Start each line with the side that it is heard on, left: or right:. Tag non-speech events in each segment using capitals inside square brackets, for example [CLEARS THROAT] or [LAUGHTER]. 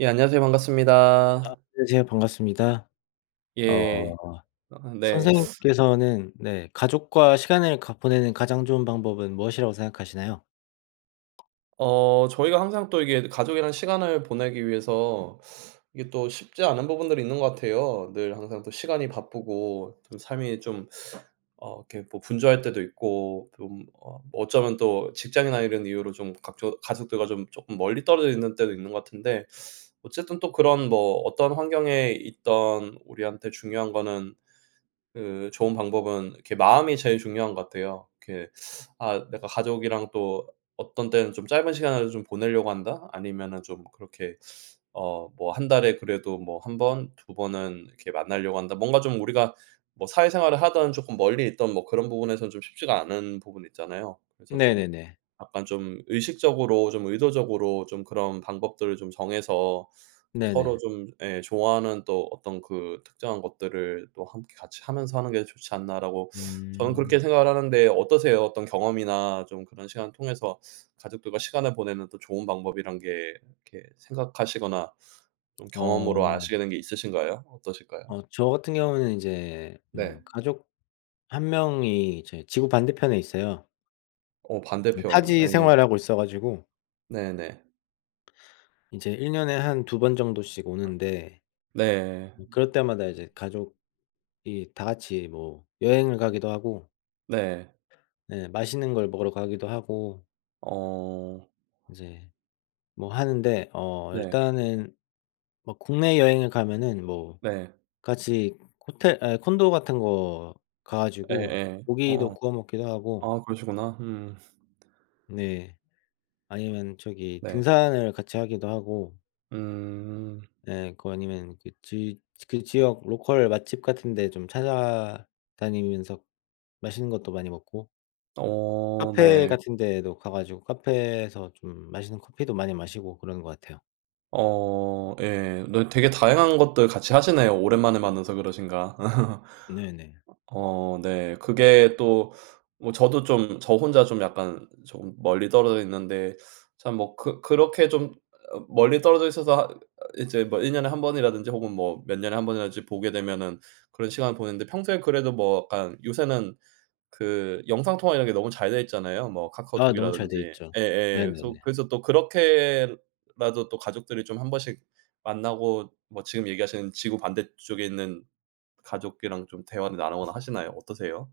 right: 예 안녕하세요
left: 아
right: 반갑습니다.
left: 아 안녕하세요 반갑습니다.
right: 예.
left: 어.
right: 어 네.
left: 선생님께서는 네 가족과 시간을 가 보내는 가장 좋은 방법은 무엇이라고 생각하시나요?
right: 어 저희가 항상 또 이게 가족이랑 시간을 보내기 위해서 이게 또 쉽지 않은 부분들이 있는 것 같아요. 늘 항상 또 시간이 바쁘고 좀 삶이 좀 어 이렇게 뭐 분주할 때도 있고 좀 어 어쩌면 또 직장이나 이런 이유로 좀 각조 가족들과 좀 쪼끔 멀리 떨어져 있는 때도 있는 것 같은데 어쨌든 또 그런 뭐 어떤 환경에 있든 우리한테 중요한 거는 그 좋은 방법은 이렇게 마음이 제일 중요한 것 같아요. 이렇게 '아 내가 가족이랑 또 어떤 때는 좀 짧은 시간을 좀 보내려고 한다.' 아니면은 좀 그렇게 어 뭐 '1 달에 그래도 뭐 1 번, 2 번은 이렇게 만나려고 한다.' 뭔가 좀 우리가 뭐 사회생활을 하든 쪼끔 멀리 있든 뭐 그런 부분에서는 좀 쉽지가 않은 부분 있잖아요. 그래서 좀
left: 네네네.
right: 약간 좀 '의식적으로 좀 의도적으로 좀 그런 방법들을 좀 정해서 또
left: 네네.
right: 서로 좀 예 좋아하는 또 어떤 그 특정한 것들을 또 함께 같이 하면서 하는 게 좋지 않나.'라고 저는
left: 음.
right: 그렇게 생각을 하는데 어떠세요? 어떤 경험이나 좀 그런 시간 통해서 가족들과 시간을 보내는 또 좋은 방법이라는 게 이렇게 생각하시거나 좀 경험으로
left: 어.
right: 아시게 된 게 있으신가요? 어떠실까요?
left: 어 저 같은 경우는 인제 음
right: 네.
left: 가족 1 명이 이제 지구 반대편에 있어요.
right: 어
left: 음
right: 반대편
left: 타지
right: 예.
left: 생활하고 있어 가지고
right: 네네.
left: 이제 1 년에 한 2 번 정도씩 오는데
right: 네.
left: 음 그럴 때마다 이제 가족이 다 같이 뭐 여행을 가기도 하고
right: 네.
left: 네 맛있는 걸 먹으러 가기도 하고
right: 어.
left: 인제 뭐 하는데 어
right: 네.
left: 일단은 뭐 국내 여행을 가면은 뭐
right: 네.
left: 같이 호텔 아 콘도 같은 거 가 가지고
right: 예예.
left: 고기도
right: 어.
left: 구워 먹기도 하고
right: 아 그러시구나 음.
left: 네 아니면 저기
right: 네.
left: 등산을 같이 하기도 하고
right: 음.
left: 예 그거 아니면 그 지 그 지역 로컬 맛집 같은 데 좀 찾아다니면서 맛있는 것도 많이 먹고
right: 어
left: 카페
right: 네.
left: 같은 데도 가 가지고 카페에서 좀 맛있는 커피도 많이 마시고 그런 것 같아요.
right: 어 예. 너 되게 다양한 것들 같이 하시네요, 오랜만에 만나서 그러신가. [LAUGHS]
left: 네네.
right: 어 어 네. 그게 또 뭐 저도 좀 저 혼자 좀 약간 조금 멀리 떨어져 있는데 참 뭐 그 그렇게 좀 어 멀리 떨어져 있어서 하 이제 뭐 1 년에 1 번이라든지 혹은 뭐 몇 년에 1 번이라든지 보게 되면은 그런 시간을 보냈는데 평소에 그래도 뭐 약간 요새는 그 영상 통화 이런 게 너무 잘 되어 있잖아요, 뭐
left: 아 너무
right: 카카오톡이라든지.
left: 잘돼 있죠.
right: 예예 계속
left: 네네네.
right: 그래서 또 그렇게라도 또 가족들이 좀 한번씩 만나고 뭐 지금 얘기하시는 지구 반대쪽에 있는 가족이랑 좀 대화를 나누거나 하시나요? 어떠세요?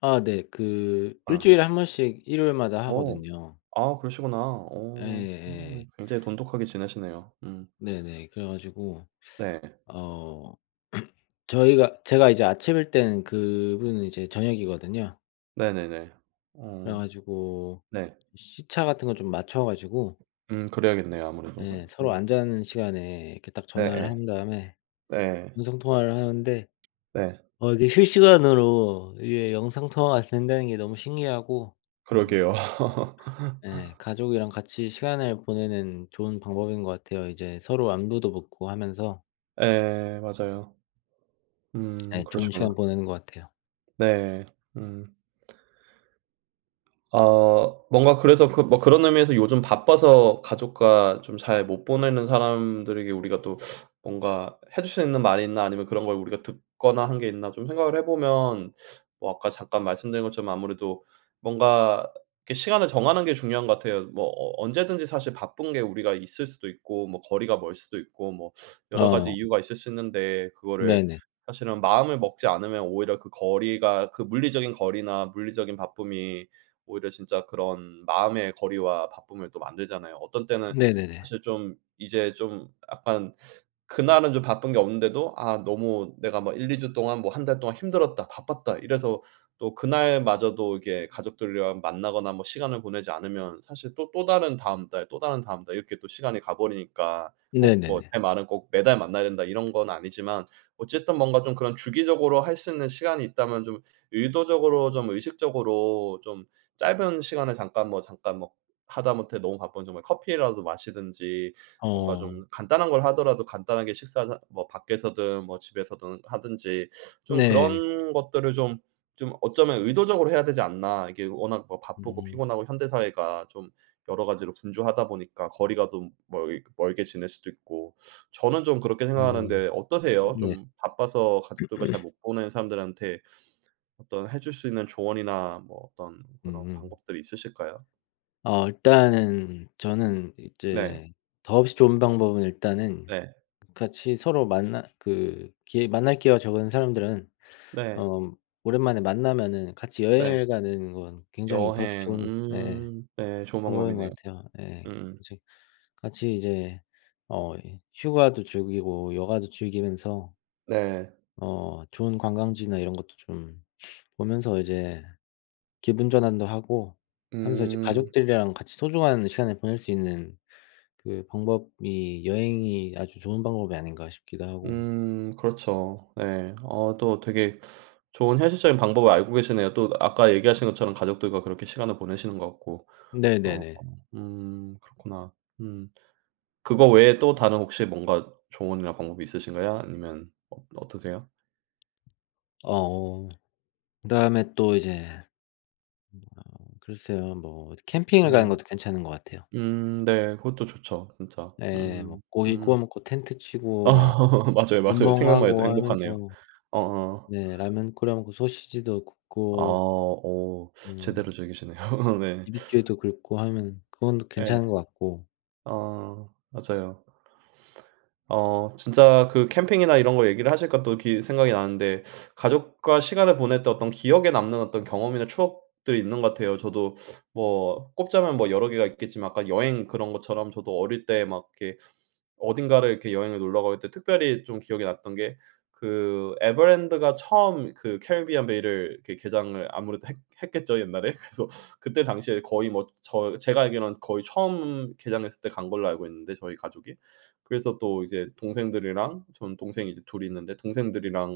left: 아 네 그 1
right: 어.
left: 주일에 1 번씩 일요일마다
right: 어.
left: 하거든요.
right: 아 그러시구나. 어
left: 예예.
right: 충분히 굉장히 돈독하게 지내시네요. 음.
left: 네네 그래 가지고
right: 네.
left: 어 [CLEARS THROAT] 저희가 제가 이제 아침일 때는 그분은 이제 저녁이거든요.
right: 네네네
left: 그래
right: 어
left: 가지고
right: 네.
left: 시차 같은 거 좀 맞춰 가지고
right: 음 그래야겠네요. 아무래도
left: 네 서로
right: 음.
left: 안 자는 시간에 이렇게 딱 전화를
right: 네예.
left: 한 다음에
right: 예.
left: 음성 통화를 하는데
right: 네.
left: 어 이게 실시간으로 이게 영상통화가 된다는 게 너무 신기하고 음
right: 그러게요.
left: 예
right: [LAUGHS]
left: 가족이랑 같이 시간을 보내는 좋은 방법인 것 같아요. 이제 서로 안부도 묻고 하면서
right: 예 맞아요. 음
left: 예 좋은
right: 그러시구나.
left: 시간 보내는 것 같아요.
right: 네. 음. 어 뭔가 그래서 그 뭐 그런 의미에서 '요즘 바빠서 가족과 좀 잘 못 보내는 사람들에게 우리가 또 [SUCKS TEETH] 뭔가 해 줄 수 있는 말 있나? 아니면 그런 걸 우리가 듣거나 한 게 있나?' 좀 생각을 해 보면 어 아까 잠깐 말씀드린 것처럼 아무래도 뭔가 이렇게 시간을 정하는 게 중요한 것 같아요. 뭐 어 언제든지 사실 바쁜 게 우리가 있을 수도 있고 뭐 거리가 멀 수도 있고 뭐 여러 가지
left: 어.
right: 이유가 있을 수 있는데 그거를
left: 네네.
right: 사실은 마음을 먹지 않으면 오히려 그 거리가 그 물리적인 거리나 물리적인 바쁨이 오히려 진짜 그런 마음의 거리와 바쁨을 또 만들잖아요. 어떤 때는
left: 네네네.
right: 사실 좀 이제 좀 약간 그날은 좀 바쁜 게 없는데도 '아 너무 내가 막 1-2 주 동안 뭐 1 달 동안 힘들었다. 바빴다.' 이래서 또 그날마저도 이게 가족들이랑 만나거나 뭐 시간을 보내지 않으면 사실 또 또 다른 다음 달, 또 다른 다음 달 이렇게 또 시간을 가 버리니까 꼭 뭐
left: 네네네.
right: 제 말은 꼭 "매달 만나야 된다." 이런 건 아니지만 어쨌든 뭔가 좀 그런 주기적으로 할 수 있는 시간이 있다면 좀 의도적으로, 좀 의식적으로 좀 짧은 시간을 잠깐 뭐 잠깐 뭐 하다못해 너무 바쁘면 정말 커피라도 마시든지 뭔가
left: 어.
right: 좀 간단한 걸 하더라도 간단하게 식사 자 뭐 밖에서든 뭐 집에서든 하든지 좀
left: 네.
right: 그런 것들을 좀 좀 어쩌면 '의도적으로 해야 되지 않나?' 이게 워낙 뭐 바쁘고
left: 음.
right: 피곤하고 현대 사회가 좀 여러 가지로 분주하다 보니까 거리가 좀 멀 이 멀게 지낼 수도 있고 저는 좀 그렇게
left: 음.
right: 생각하는데 어떠세요?
left: 네.
right: 좀 바빠서 가족들과 잘
left: [CLEARS THROAT]
right: 못 보는 사람들한테 어떤 해 줄 수 있는 조언이나 뭐 어떤 그런
left: 음.
right: 방법들이 있으실까요?
left: 어 일단은 저는
right: 네.
left: 이제 더없이 좋은 방법은 일단은
right: 네.
left: 같이 서로 만날 그 기회 만날 기회가 적은 사람들은
right: 네.
left: 어 음 오랜만에 만나면은 같이
right: 네.
left: 여행을 가는 건 굉장히 더없이
right: 여행.
left: 좋은 네 예
right: 음. 네. 좋은
left: 방법인
right: 방법이네요.
left: 것 같아요. 예
right: 음
left: 예.
right: 음.
left: 이제 같이 이제 어 이 휴가도 즐기고 여가도 즐기면서
right: 네.
left: 어 좋은 관광지나 이런 것도 좀 [SNIFFS] 보면서 이제 기분 전환도 하고 하면서 이제
right: 음.
left: 가족들이랑 같이 소중한 시간을 보낼 수 있는 그 방법이 '여행이 아주 좋은 방법이 아닌가.' 싶기도 하고.
right: 음 그렇죠. 예. 어 또 되게 좋은 현실적인 방법을 알고 계시네요. 또 아까 얘기하신 것처럼 가족들과 그렇게 시간을 보내시는 것 같고. 어 어.
left: 네네네.
right: 음. 그렇구나. 음. 그거 외에 또 다른 혹시 뭔가 조언이나 방법이 있으신가요? 아니면 어 어떠세요?
left: 어 오. 그다음에 또 이제 어 글쎄요 뭐 이제 캠핑을 가는
right: 음.
left: 것도 괜찮은 것 같아요.
right: 음. 네. 그것도 좋죠 진짜.
left: 네. 뭐
right: 음.
left: 고기
right: 음.
left: 구워 먹고 텐트
right: 어.
left: 치고 막
right: [LAUGHS] 맞아요, 맞아요.
left: 불멍
right: 생각만 해도
left: 하고
right: 행복하네요.
left: 하면서
right: 어어.
left: 네 라면 끓여 먹고 소시지도
right: 아.
left: 굽고
right: 오.
left: 음
right: 제대로 즐기시네요. [LAUGHS] 네.
left: 비비큐도 긁고 하면 그건
right: 예.
left: 괜찮은 것 같고.
right: 어. 맞아요. 어 진짜 그 캠핑이나 이런 거 얘기를 하시니까 또 기 생각이 나는데 가족과 시간을 보낼 때 어떤 기억에 남는 어떤 경험이나 추억들이 있는 것 같아요. 저도 뭐 꼽자면 뭐 여러 개가 있겠지만 아까 여행 그런 것처럼 저도 어릴 때 막 이렇게 어딘가를 이렇게 여행을 놀러 가고 할 때 특별히 좀 기억에 났던 게 그 에버랜드가 처음 그 캐리비안 베이를 그 개장을 아무래도 했 했겠죠 옛날에? 그래서 그때 당시에 거의 뭐 저 제가 알기로는 거의 처음 개장했을 때 간 걸로 알고 있는데 저희 가족이. 그래서 또 이제 동생들이랑 저는 동생이 이제 2 이 있는데 동생들이랑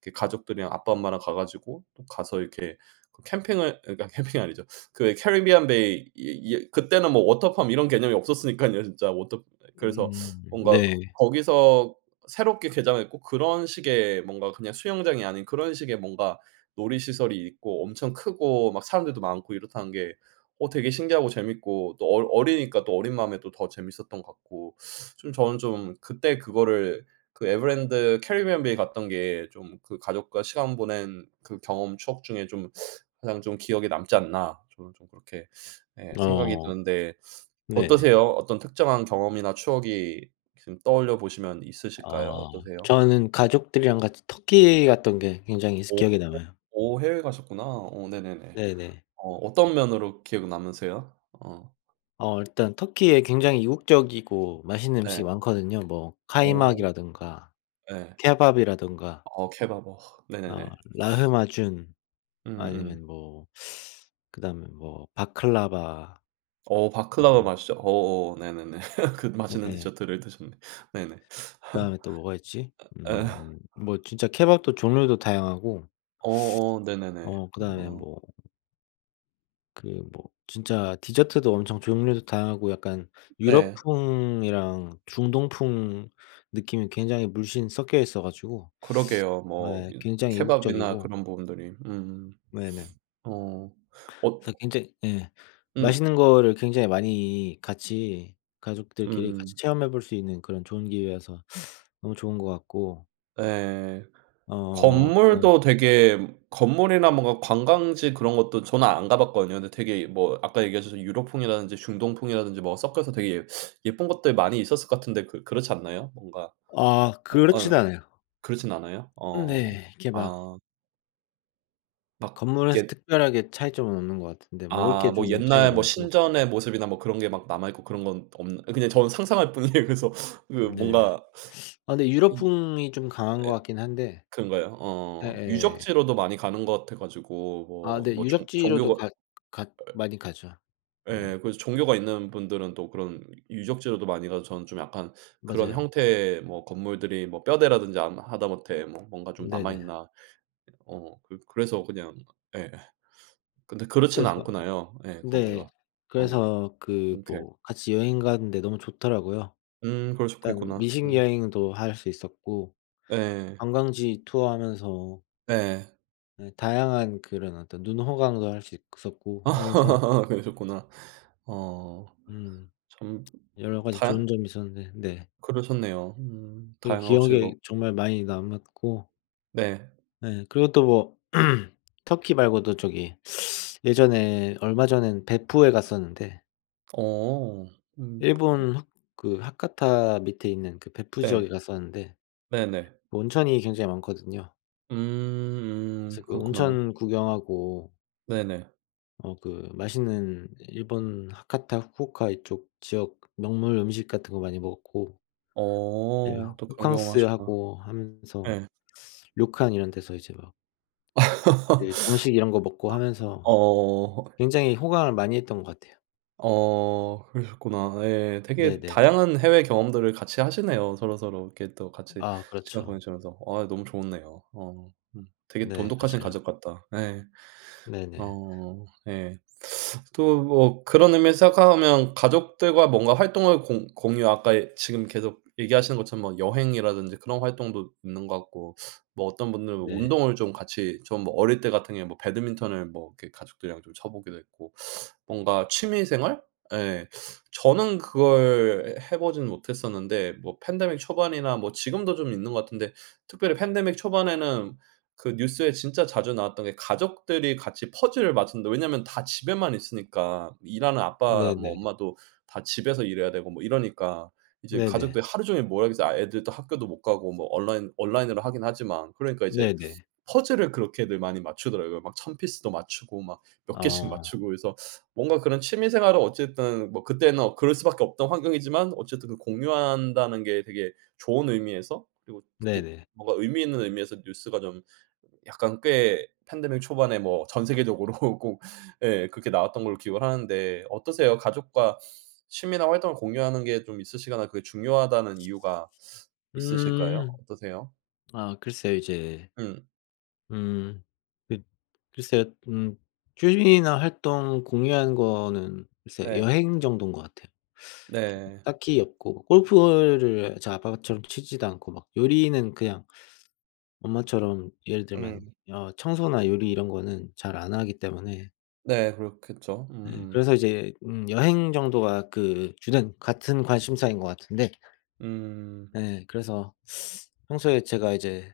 right: 이렇게 가족들이랑 아빠 엄마랑 가 가지고 또 가서 이렇게 캠핑을 그러니까 캠핑이 아니죠. 그 에 캐리비안 베이 이 이어 그때는 뭐 워터 팜 이런 개념이 없었으니깐요 진짜. 워터 그래서
left: 음.
right: 뭔가 그
left: 네.
right: 거기서 새롭게 개장을 했고 그런 식의 뭔가 그냥 수영장이 아닌 그런 식의 뭔가 놀이시설이 있고 엄청 크고 막 사람들도 많고 이렇다는 게 어 되게 신기하고 재미있고 또 어 어리니까 또 어린 마음에 또 더 재미있었던 것 같고 좀 저는 좀 '그때 그거를 그 에버랜드 캐리비안 베이 갔던 게 좀 그 가족과 시간 보낸 그 경험 추억 중에 좀 가장 좀 기억에 남지 않나?' 저는 좀 그렇게 예 생각이
left: 어.
right: 드는데
left: 네네.
right: 어떠세요? 어떤 특정한 경험이나 추억이 지금 떠올려 보시면 있으실까요?
left: 아.
right: 어떠세요?
left: 저는 가족들이랑 같이 터키 갔던 게 굉장히 이 스
right: 오. 오.
left: 기억에 남아요.
right: 오. 해외 가셨구나. 오. 네네네.
left: 네네.
right: 어 어떤 면으로 기억 남으세요? 어.
left: 어. 일단 터키에 굉장히 이국적이고 맛있는
right: 네.
left: 음식이 많거든요. 뭐
right: 어.
left: 카이막이라든가
right: 예.
left: 케밥이라든가
right: 어우 케밥. 와.
left: 어
right: 네네네. [SNIFFS]
left: 라흐마준
right: 음음.
left: 아니면 뭐 그다음에 뭐 바클라바
right: 어 바클라바
left: 어
right: 맛있죠. 어어 네네네. [LAUGHS] 그
left: 네
right: 맛있는
left: 예.
right: 디저트를 드셨네. 네네. [LAUGHS]
left: 그다음에 또 뭐가 있지?
right: 어 예.
left: 음 뭐 진짜 케밥도 종류도 다양하고
right: 어 어. 네네네.
left: 어 그다음에
right: 어.
left: 뭐 그 뭐 진짜 디저트도 엄청 종류도 다양하고 약간
right: 네.
left: 유럽풍이랑 중동풍 느낌이 굉장히 물씬 섞여 있어 가지고
right: 그러게요. 뭐
left: 예
right: 이
left: 굉장히
right: 케밥이나
left: 이국적이고
right: 그런 부분들이 음.
left: 네네.
right: 어. 엇
left: 그래서 굉장히 예
right: 음.
left: 맛있는 거를 굉장히 많이 같이 가족들끼리 같이
right: 음.
left: 체험해 볼 수 있는 그런 좋은 기회여서 너무 좋은 것 같고
right: 예.
left: 어 그다음
right: 건물도 되게 건물이나 뭔가 관광지 그런 것도 저는 안 가봤거든요. 근데 되게 뭐 아까 얘기하시던 유럽풍이라든지 중동풍이라든지 뭐 섞여서 되게 예 예쁜 것들 많이 있었을 거 같은데 그 그렇지 않나요? 뭔가
left: 아.
right: 어 응.
left: 그렇지는 않아요.
right: 그렇진 않아요?
left: 음
right: 어.
left: 네. 이렇게 막
right: 아. 막
left: 건물에서
right: 옛
left: 특별하게 차이점은 없는 것 같은데 먹을
right: 아
left: 게
right: 뭐
left: 좀 차이가
right: 옛날 뭐
left: 많고
right: 신전의 모습이나 뭐 그런 게 막 남아 있고 그런 건 없나 그냥 저는 상상할 뿐이에요. 그래서
left: 네. [SUCKS TEETH]
right: 뭔가
left: 아 근데
right: 그이
left: 유럽풍이 좀 강한 것
right: 예
left: 같긴 한데
right: 그런가요 어
left: 예예.
right: 유적지로도 많이 가는 것 같아 가지고
left: 아 네.
right: 뭐 뭐 종
left: 유적지로도
right: 종교가
left: 갔 갔
right: 예
left: 많이 가죠.
right: 예.
left: 네.
right: 그래서 종교가 있는 분들은 또 그런 유적지로도 많이 가서 저는 좀 약간 그런
left: 맞아요.
right: 형태 뭐 건물들이 뭐 뼈대라든지 암 하다 못해 뭔가 좀 남아
left: 네네.
right: 있나. 어 그 그래서 그냥 예 근데 그렇지는
left: 그래서
right: 않구나요 예
left: 네
right: 거기가. 어
left: 그래서 그
right: 그렇게
left: 뭐 같이 여행 가는 데 너무 좋더라고요.
right: 음
left: 일단
right: 그러셨겠구나.
left: 미식
right: 음.
left: 여행도 할 수 있었고
right: 예.
left: 관광지 투어하면서
right: 예.
left: 네 다양한 그런 어떤 눈호강도 할 수 있었고 하면서
right: [LAUGHS] 그러셨겠구나. 어
left: 음.
right: 점
left: 여러 가지
right: 다
left: 좋은 점이 있었는데 네.
right: 그러셨네요. 음
left: 그게
right: 다양하고 즐겁
left: 기억에 정말 많이 남았고
right: 네.
left: 네. 그리고 또 뭐 [CLEARS THROAT] 터키 말고도 저기 [SUCKS TEETH] 예전에 얼마 전에는 벳푸에 갔었는데
right: 어 음 그
left: 일본 하 그 하카타 밑에 있는 그 벳푸
right: 네.
left: 지역에 갔었는데
right: 네네.
left: 온천이 굉장히 많거든요.
right: 음 음.
left: 그래서 그
right: 그렇구나요.
left: 온천 구경하고
right: 네네.
left: 어 그 맛있는 일본 하카타 후쿠오카 이쪽 지역 명물 음식 같은 거 많이 먹었고 네.
right: 어. 또 그런 경험하셨다.
left: 호캉스하고 하면서
right: 예.
left: 료칸 이런 데서 이제 막 예 정식 이런 거 먹고
right: [LAUGHS]
left: 하면서
right: 어.
left: 굉장히 호강을 많이 했던 것 같아요.
right: 어. 그러셨구나. 예. 되게
left: 네네네.
right: 다양한 해외 경험들을 같이 하시네요 서로서로 이렇게 또 같이
left: 아.
right: 시간
left: 그렇죠.
right: 보내시면서. 어 너무 좋네요. 어. 음. 되게
left: 네.
right: 돈독하신
left: 맞아요.
right: 가족 같다. 예.
left: 네네.
right: 어. 예. [SUCKS TEETH] 또 뭐 그런 의미에서 생각하면 가족들과 뭔가 활동을 공 공유 아까 예 지금 계속 얘기하시는 것처럼 뭐 여행이라든지 그런 활동도 있는 것 같고 뭐 어떤 분들은
left: 네.
right: 운동을 좀 같이 좀 어릴 때 같은 경우에는 배드민턴을 뭐 이렇게 가족들이랑 좀 쳐 보기도 했고 뭔가 취미 생활? 예 저는 그걸 해 보진 못했었는데 뭐 팬데믹 초반이나 뭐 지금도 좀 있는 것 같은데 특별히 팬데믹 초반에는 그 뉴스에 진짜 자주 나왔던 게 '가족들이 같이 퍼즐을 맞춘다.' 왜냐하면 다 집에만 있으니까. 일하는 아빠 뭐
left: 네네.
right: 엄마도 다 집에서 일해야 되고 뭐 이러니까 이제
left: 네네.
right: 가족들이 하루 종일 뭐하겠어요. 애들도 학교도 못 가고 뭐 온라인 온라인으로 하긴 하지만. 그러니까 이제
left: 네네.
right: 퍼즐을 그렇게들 많이 맞추더라고요. 막 1000 피스도 맞추고 막 몇 개 씩
left: 어.
right: 맞추고 그래서 뭔가 그런 취미 생활은 어쨌든 뭐 그때는 그럴 수밖에 없던 환경이지만 어쨌든 공유한다는 게 되게 좋은 의미에서 그리고 특히
left: 네네.
right: 뭔가 의미 있는 의미에서 뉴스가 좀 약간 꽤 팬데믹 초반에 뭐 전 세계적으로 꼭 예 그렇게 나왔던 걸로 기억을 하는데 어떠세요? 가족과 취미나 활동을 공유하는 게 좀 있으시거나 그게 중요하다는 이유가 있으실까요?
left: 음.
right: 어떠세요?
left: 아 글쎄요 이제
right: 음.
left: 음. 그 글쎄요. 음. 취미나 활동 공유하는 거는 글쎄
right: 네.
left: 여행 정도인 것 같아요. 이렇게
right: 네.
left: 딱히 없고 골프를 저희 아빠처럼 치지도 않고 막 요리는 그냥 엄마처럼 예를 들면
right: 음.
left: 어 청소나 요리 이런 거는 잘 안 하기 때문에
right: 네. 그렇겠죠.
left: 네
right: 음음.
left: 그래서 이제 음 여행 정도가 그 주된 같은 관심사인 것 같은데
right: 음.
left: 예. 그래서 평소에 제가 이제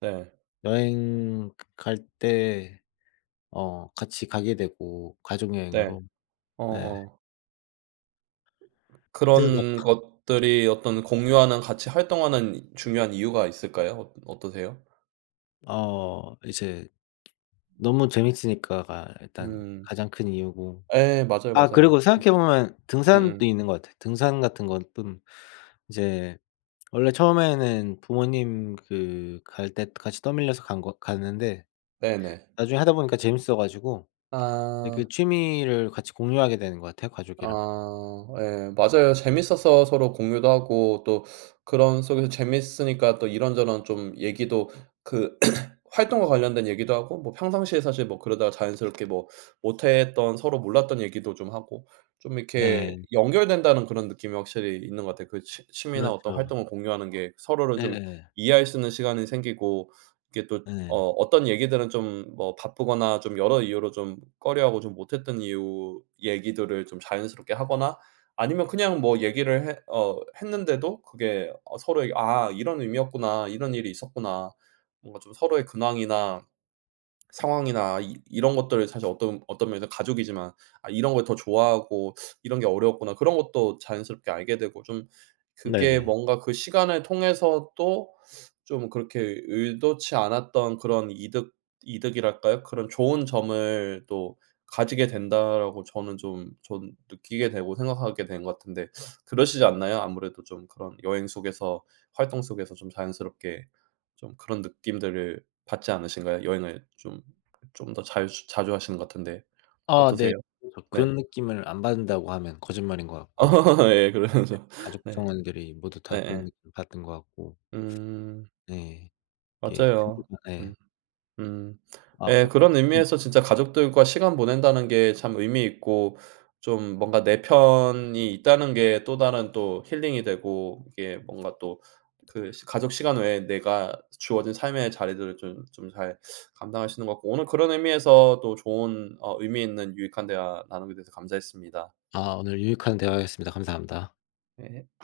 right: 네.
left: 여행 갈 때 어 같이 가게 되고
right: 네.
left: 가족여행으로. 예.
right: 어어.
left: 대박.
right: 그런 것들이 어떤 공유하는 같이 활동하는 중요한 이유가 있을까요 어 어떠세요?
left: 어 이제 너무 재밌으니까가 일단
right: 음.
left: 가장 큰 이유고
right: 예 맞아요,
left: 아 그리고
right: 맞아요. 음.
left: 생각해 보면
right: 음음.
left: 등산도 있는 것 같아요. 등산 같은 건 뜸 이제 원래 처음에는 부모님 그 갈 때 같이 떠밀려서 간 거 갔는데
right: 네네.
left: 나중에 하다 보니까 재밌어 가지고 예 그
right: 아.
left: 취미를 같이 공유하게 되는 것 같아요 가족이랑.
right: 아 예 맞아요. 재밌어서 서로 공유도 하고 또 그런 속에서 재미있으니까 또 이런저런 좀 얘기도 그 [CLEARS THROAT] 활동과 관련된 얘기도 하고 뭐 평상시에 사실 뭐 그러다가 자연스럽게 뭐 못 했던 서로 몰랐던 얘기도 좀 하고 좀 이렇게
left: 네.
right: '연결된다.'는 그런 느낌이 확실히 있는 것 같아요. 그 취 취미나 어떤
left: 그렇죠.
right: 활동을 공유하는 게 서로를 좀
left: 네에.
right: 이해할 수 있는 시간이 생기고 이렇게 또 어
left: 예.
right: 어떤 얘기들은 좀 뭐 바쁘거나 좀 여러 이유로 좀 꺼려하고 좀 못했던 이유 얘기들을 좀 자연스럽게 하거나 아니면 그냥 뭐 얘기를 했 어 했는데도 그게 어 서로 '아 이런 의미였구나. 이런 일이 있었구나.' 뭔가 좀 서로의 근황이나 상황이나 이 이런 것들을 사실 어떤 어떤 면에서는 가족이지만 '아 이런 걸 더 좋아하고 이런 게 어려웠구나.' 그런 것도 자연스럽게 알게 되고 좀 그게
left: 네네.
right: 뭔가 그 시간을 통해서 또 좀 그렇게 의도치 않았던 그런 이득, 이득이랄까요? '그런 좋은 점을 또 가지게 된다.'라고 저는 좀 전 느끼게 되고 생각하게 된 것 같은데 그러시지 않나요. 아무래도 좀 그런 여행 속에서 활동 속에서 좀 자연스럽게 좀 그런 느낌들을 받지 않으신가요? 여행을 좀, 좀 더 잘 자주 하시는 것 같은데
left: 아 네.
right: 어떠세요?
left: 그래서
right: 네.
left: '그런 느낌을 안 받는다.'고 하면 거짓말인 것 같고. 네
right: [LAUGHS] 예 그래야죠.
left: 가족
right: 네.
left: 구성원들이 모두
right: 네
left: 다 그런
right: 예.
left: 느낌을 받은 것 같고.
right: 음.
left: 네. 이게
right: 맞아요.
left: [UNINTELLIGIBLE]
right: 음.
left: 예.
right: 음.
left: 아.
right: 예 그런
left: [UNINTELLIGIBLE]
right: 의미에서 진짜 '가족들과 시간 보낸다.'는 게 참 의미 있고 좀 뭔가 '내 편이 있다.'는 게 또 다른 또 힐링이 되고 이게 뭔가 또 그 시 가족 시간 외에 내가 주어진 삶의 자리들을 좀 좀 잘 감당할 수 있는 것 같고 오늘 그런 의미에서 또 좋은 어 의미 있는 유익한 대화 나누게 돼서 감사했습니다.
left: 아 오늘 유익한 대화였습니다. 감사합니다.
right: 예.